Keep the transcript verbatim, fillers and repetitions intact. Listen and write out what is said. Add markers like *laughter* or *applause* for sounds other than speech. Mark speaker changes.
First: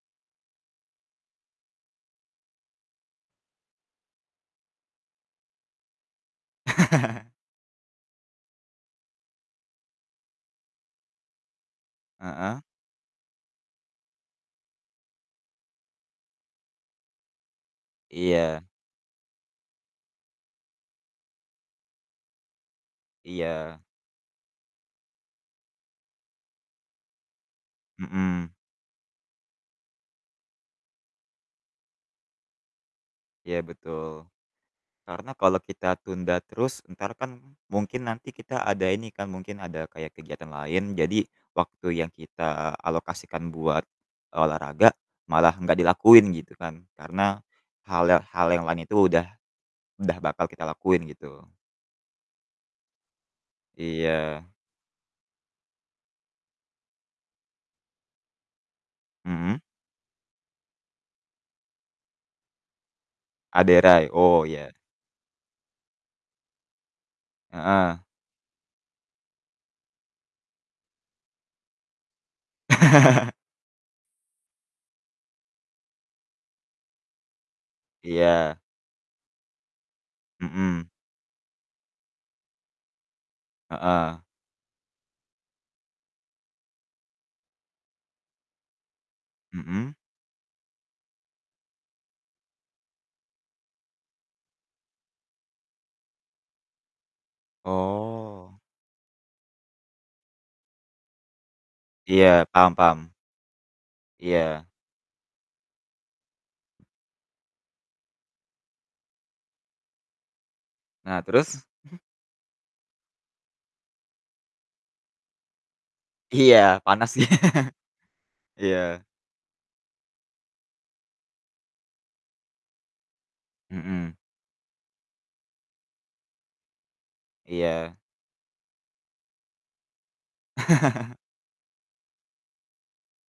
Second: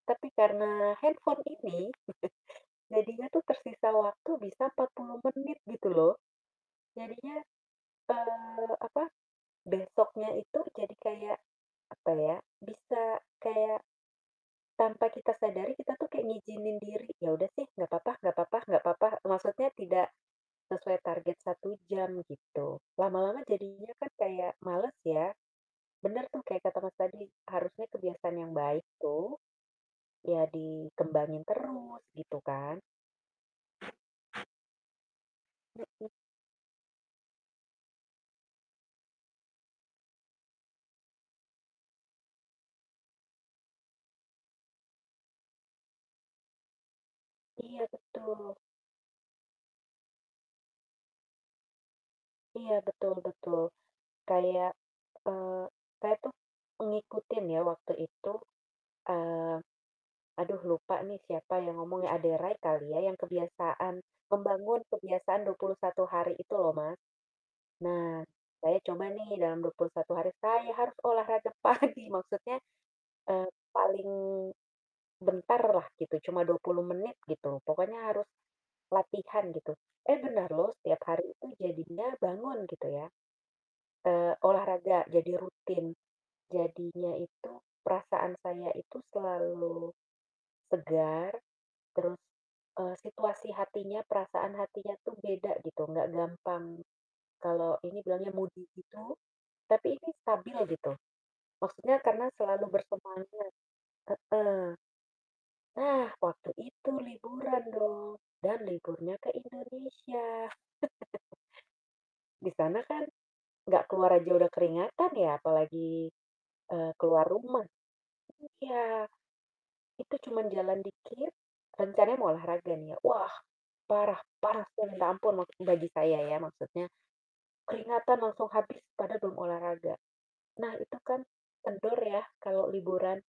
Speaker 1: Tapi karena handphone ini, *chuckles* jadinya tuh tersisa waktu bisa empat puluh menit gitu loh,
Speaker 2: *laughs*
Speaker 1: jadinya, eee, apa, besoknya itu jadi kayak, apa ya,
Speaker 2: Heeh.
Speaker 1: bisa kayak, tanpa kita sadari kita tuh kayak ngizinin diri, "Ya udah sih, gak papa gak papa
Speaker 2: Iya.
Speaker 1: gak papa," maksudnya tidak sesuai target satu jam gitu, lama-lama
Speaker 2: Iya.
Speaker 1: jadinya kan kayak males ya, bener tuh kayak kata Mas tadi, harusnya kebiasaan
Speaker 2: Mhm.
Speaker 1: yang baik tuh, ya dikembangin terus gitu kan.
Speaker 2: Iya betul, karena kalau kita
Speaker 1: Mhm.
Speaker 2: tunda terus entar kan mungkin nanti kita ada ini kan mungkin ada kayak kegiatan lain jadi waktu yang kita alokasikan buat, olahraga, malah gak dilakuin gitu kan karena,
Speaker 1: Iya
Speaker 2: hal yang hal
Speaker 1: betul.
Speaker 2: yang lain itu udah udah bakal kita lakuin gitu.
Speaker 1: Iya betul betul,
Speaker 2: Iya.
Speaker 1: kayak, eee, saya tuh ngikutin ya waktu itu, eee,
Speaker 2: Mhm.
Speaker 1: aduh lupa nih siapa yang ngomong ya, Ade Rai kali ya yang
Speaker 2: Ade
Speaker 1: kebiasaan
Speaker 2: Rai, oh, iya.
Speaker 1: membangun kebiasaan dua puluh satu hari itu loh Mas,
Speaker 2: Heeh.
Speaker 1: nah, saya coba nih dalam dua puluh satu hari saya harus olahraga pagi maksudnya,
Speaker 2: *laughs*
Speaker 1: eee, paling, bentar lah gitu cuma dua puluh menit gitu pokoknya harus,
Speaker 2: Iya.
Speaker 1: latihan gitu, eh, benar loh
Speaker 2: Mhm.
Speaker 1: setiap hari itu jadinya bangun gitu ya,
Speaker 2: Heeh.
Speaker 1: eee, olahraga jadi rutin, jadinya itu perasaan saya itu selalu,
Speaker 2: Mhm.
Speaker 1: segar, terus, eee, situasi hatinya, perasaan hatinya tuh beda gitu nggak gampang kalau ini bilangnya
Speaker 2: Oh.
Speaker 1: moody gitu, tapi ini stabil gitu, maksudnya karena
Speaker 2: Iya
Speaker 1: selalu
Speaker 2: paham paham.
Speaker 1: bersemangat,
Speaker 2: Iya.
Speaker 1: heeh, nah waktu itu liburan dong, dan liburnya ke Indonesia.
Speaker 2: Nah
Speaker 1: *chuckles*
Speaker 2: terus? *chuckles*
Speaker 1: Di sana kan, gak keluar aja udah keringatan ya apalagi,
Speaker 2: Iya
Speaker 1: eee,
Speaker 2: panas,
Speaker 1: keluar rumah.
Speaker 2: *laughs* iya.
Speaker 1: Iya, itu cuman jalan dikit, rencananya mau olahraga nih ya wah,
Speaker 2: Mhm.
Speaker 1: parah parahnya saya minta ampun bagi saya ya maksudnya,
Speaker 2: Iya.
Speaker 1: keringatan langsung habis padahal belum olahraga, nah itu
Speaker 2: *laughs*
Speaker 1: kan, kendor ya kalau liburan.